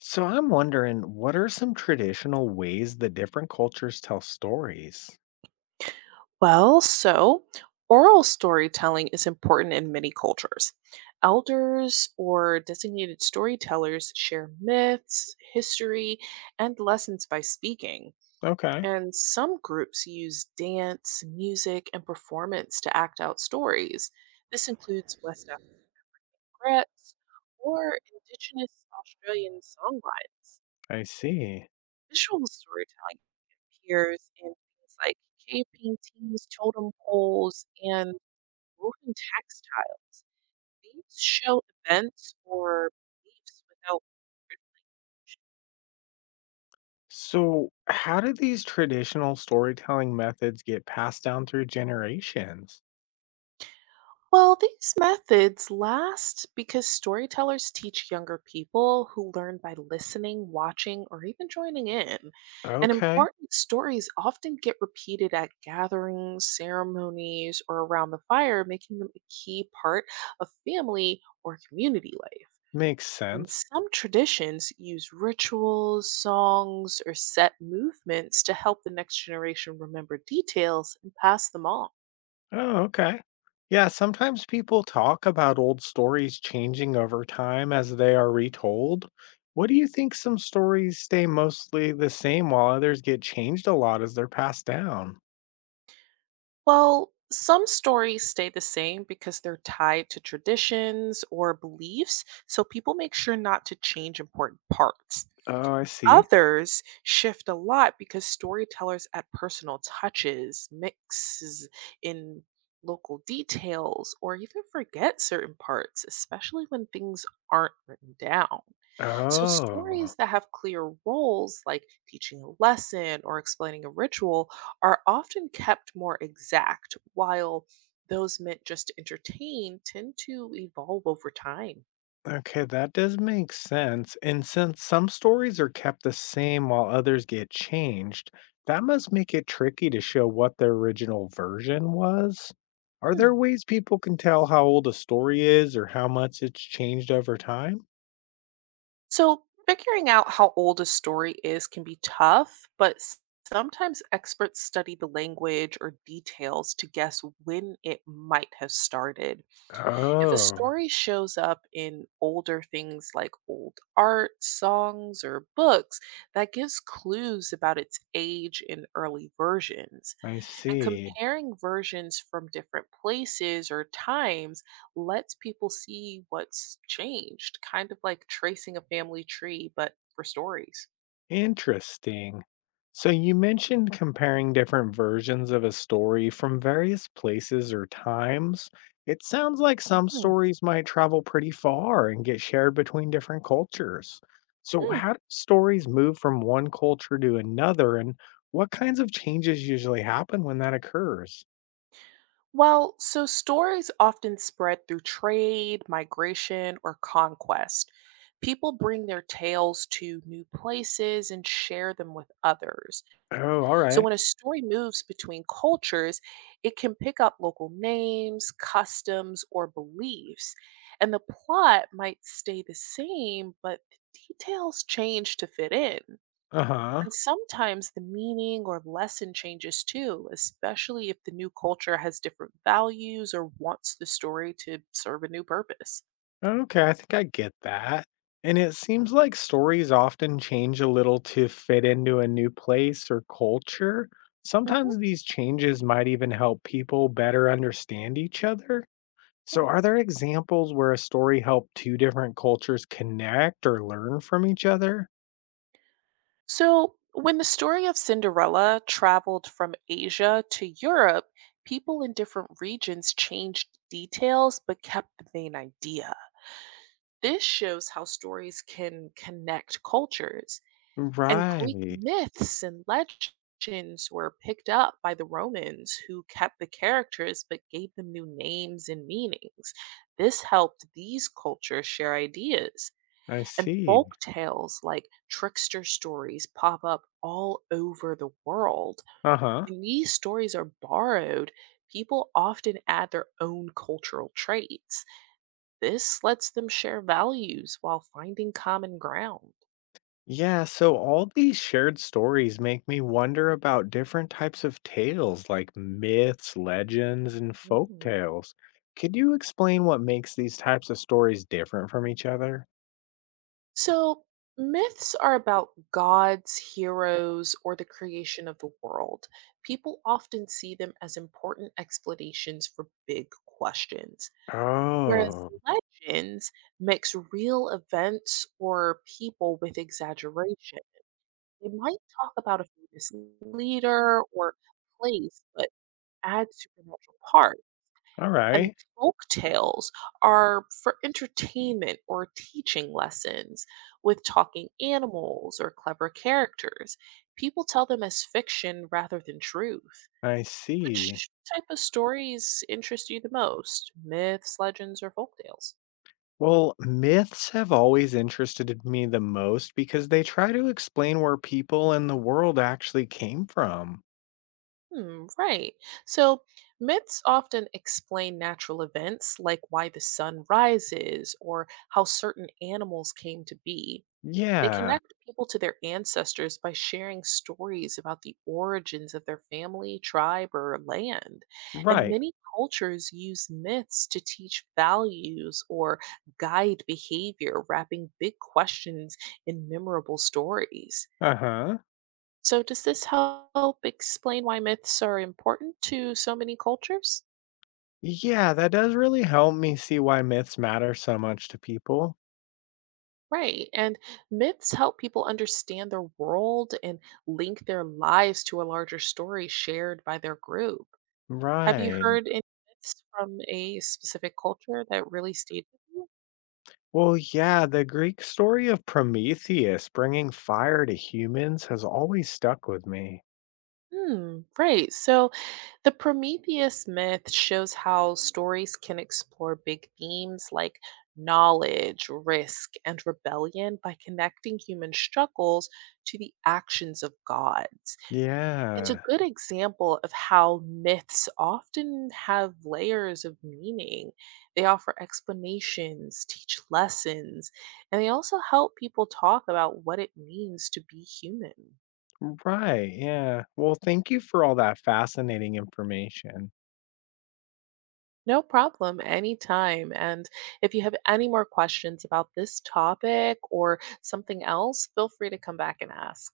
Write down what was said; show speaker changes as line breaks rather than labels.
So I'm wondering, what are some traditional ways that different cultures tell stories?
Well, so oral storytelling is important in many cultures. Elders or designated storytellers share myths, history, and lessons by speaking.
Okay,
And some groups use dance, music, and performance to act out stories. This includes West African grits or Indigenous Australian songlines.
I see.
Visual storytelling appears in things like cave paintings, totem poles, and Woven textiles. These show events or beliefs without.
So, how do these traditional storytelling methods get passed down through generations?
Well, these methods last because storytellers teach younger people who learn by listening, watching, or even joining in. And
Okay,
important stories often get repeated at gatherings, ceremonies, or around the fire, making them a key part of family or community life.
makes
And
sense.
some traditions use rituals, songs, or set movements to help the next generation remember details and pass them on.
Oh, okay. Yeah, sometimes people talk about old stories changing over time as they are retold. What do you think some stories stay mostly the same while others get changed a lot as they're passed down?
Well, some stories stay the same because they're tied to traditions or beliefs, so people make sure not to change important parts.
Oh, I see.
Others shift a lot because storytellers add personal touches, mixes in local details, or even forget certain parts, especially when things aren't written down. So,
Oh,
stories that have clear roles, like teaching a lesson or explaining a ritual, are often kept more exact, while those meant just to entertain tend to evolve over time.
okay, that does make sense. And since some stories are kept the same while others get changed, that must make it tricky to show what the original version was. Are
Hmm.
there ways people can tell how old a story is or how much it's changed over time?
So, figuring out how old a story is can be tough, but sometimes experts study the language or details to guess when it might have started. If a
Oh,
story shows up in older things like old art, songs, or books, that gives clues about its age in early versions.
I
And
see.
comparing versions from different places or times lets people see what's changed, kind of like tracing a family tree, but for stories.
Interesting. So you mentioned comparing different versions of a story from various places or times. It sounds like some
Mm,
stories might travel pretty far and get shared between different cultures. So
mm.
how do stories move from one culture to another and what kinds of changes usually happen when that occurs?
Well, so stories often spread through trade, migration, or conquest. People bring their tales to new places and share them with others.
Oh, all
So
right.
when a story moves between cultures, it can pick up local names, customs, or beliefs. And the plot might stay the same, but the details change to fit in.
Uh-huh.
And sometimes the meaning or lesson changes too, especially if the new culture has different values or wants the story to serve a new purpose.
Okay, I think I get that. And it seems like stories often change a little to fit into a new place or culture.
Mhm.
Sometimes these changes might even help people better understand each other. So,
Okay.
are there examples where a story helped two different cultures connect or learn from each other?
So, when the story of Cinderella traveled from Asia to Europe, people in different regions changed details but kept the main idea. This shows how stories can connect cultures. And Greek
Right.
myths and legends were picked up by the Romans, who kept the characters but gave them new names and meanings. This helped these cultures share ideas.
I
And
see.
folk tales like trickster stories pop up all over the world.
Uh huh.
When these stories are borrowed, people often add their own cultural traits. This lets them share values while finding common ground.
Yeah, so all these shared stories make me wonder about different types of tales like myths, legends, and folk
Mhm.
tales. Could you explain what makes these types of stories different from each other?
So, myths are about gods, heroes, or the creation of the world. People often see them as important explanations for big questions. Whereas
Oh,
legends mix real events or people with exaggeration. They might talk about a famous leader or place, but add supernatural part.
all
And
right.
folk tales are for entertainment or teaching lessons with talking animals or clever characters. People tell them as fiction rather than truth.
I see.
Which type of stories interest you the most? Myths, legends, or folk tales?
Well, myths have always interested me the most because they try to explain where people and the world actually came from.
Hmm, right. So myths often explain natural events like why the sun rises or how certain animals came to be. They
Yeah,
connect people to their ancestors by sharing stories about the origins of their family, tribe, or land. And
right.
many cultures use myths to teach values or guide behavior, wrapping big questions in memorable stories.
Uh huh.
So, does this help explain why myths are important to so many cultures?
Yeah, that does really help me see why myths matter so much to people.
Right. And myths help people understand their world and link their lives to a larger story shared by their group. Have you
Right.
heard any myths from a specific culture that really stayed with you?
Well, yeah, the Greek story of Prometheus bringing fire to humans has always stuck with me.
Hmm, right. So, the Prometheus myth shows how stories can explore big themes like knowledge, risk, and rebellion by connecting human struggles to the actions of gods. It's a
Yeah.
good example of how myths often have layers of meaning. They offer explanations, teach lessons, and they also help people talk about what it means to be human.
Right. Yeah. Well, thank you for all that fascinating information.
No problem, anytime. And if you have any more questions about this topic or something else, feel free to come back and ask.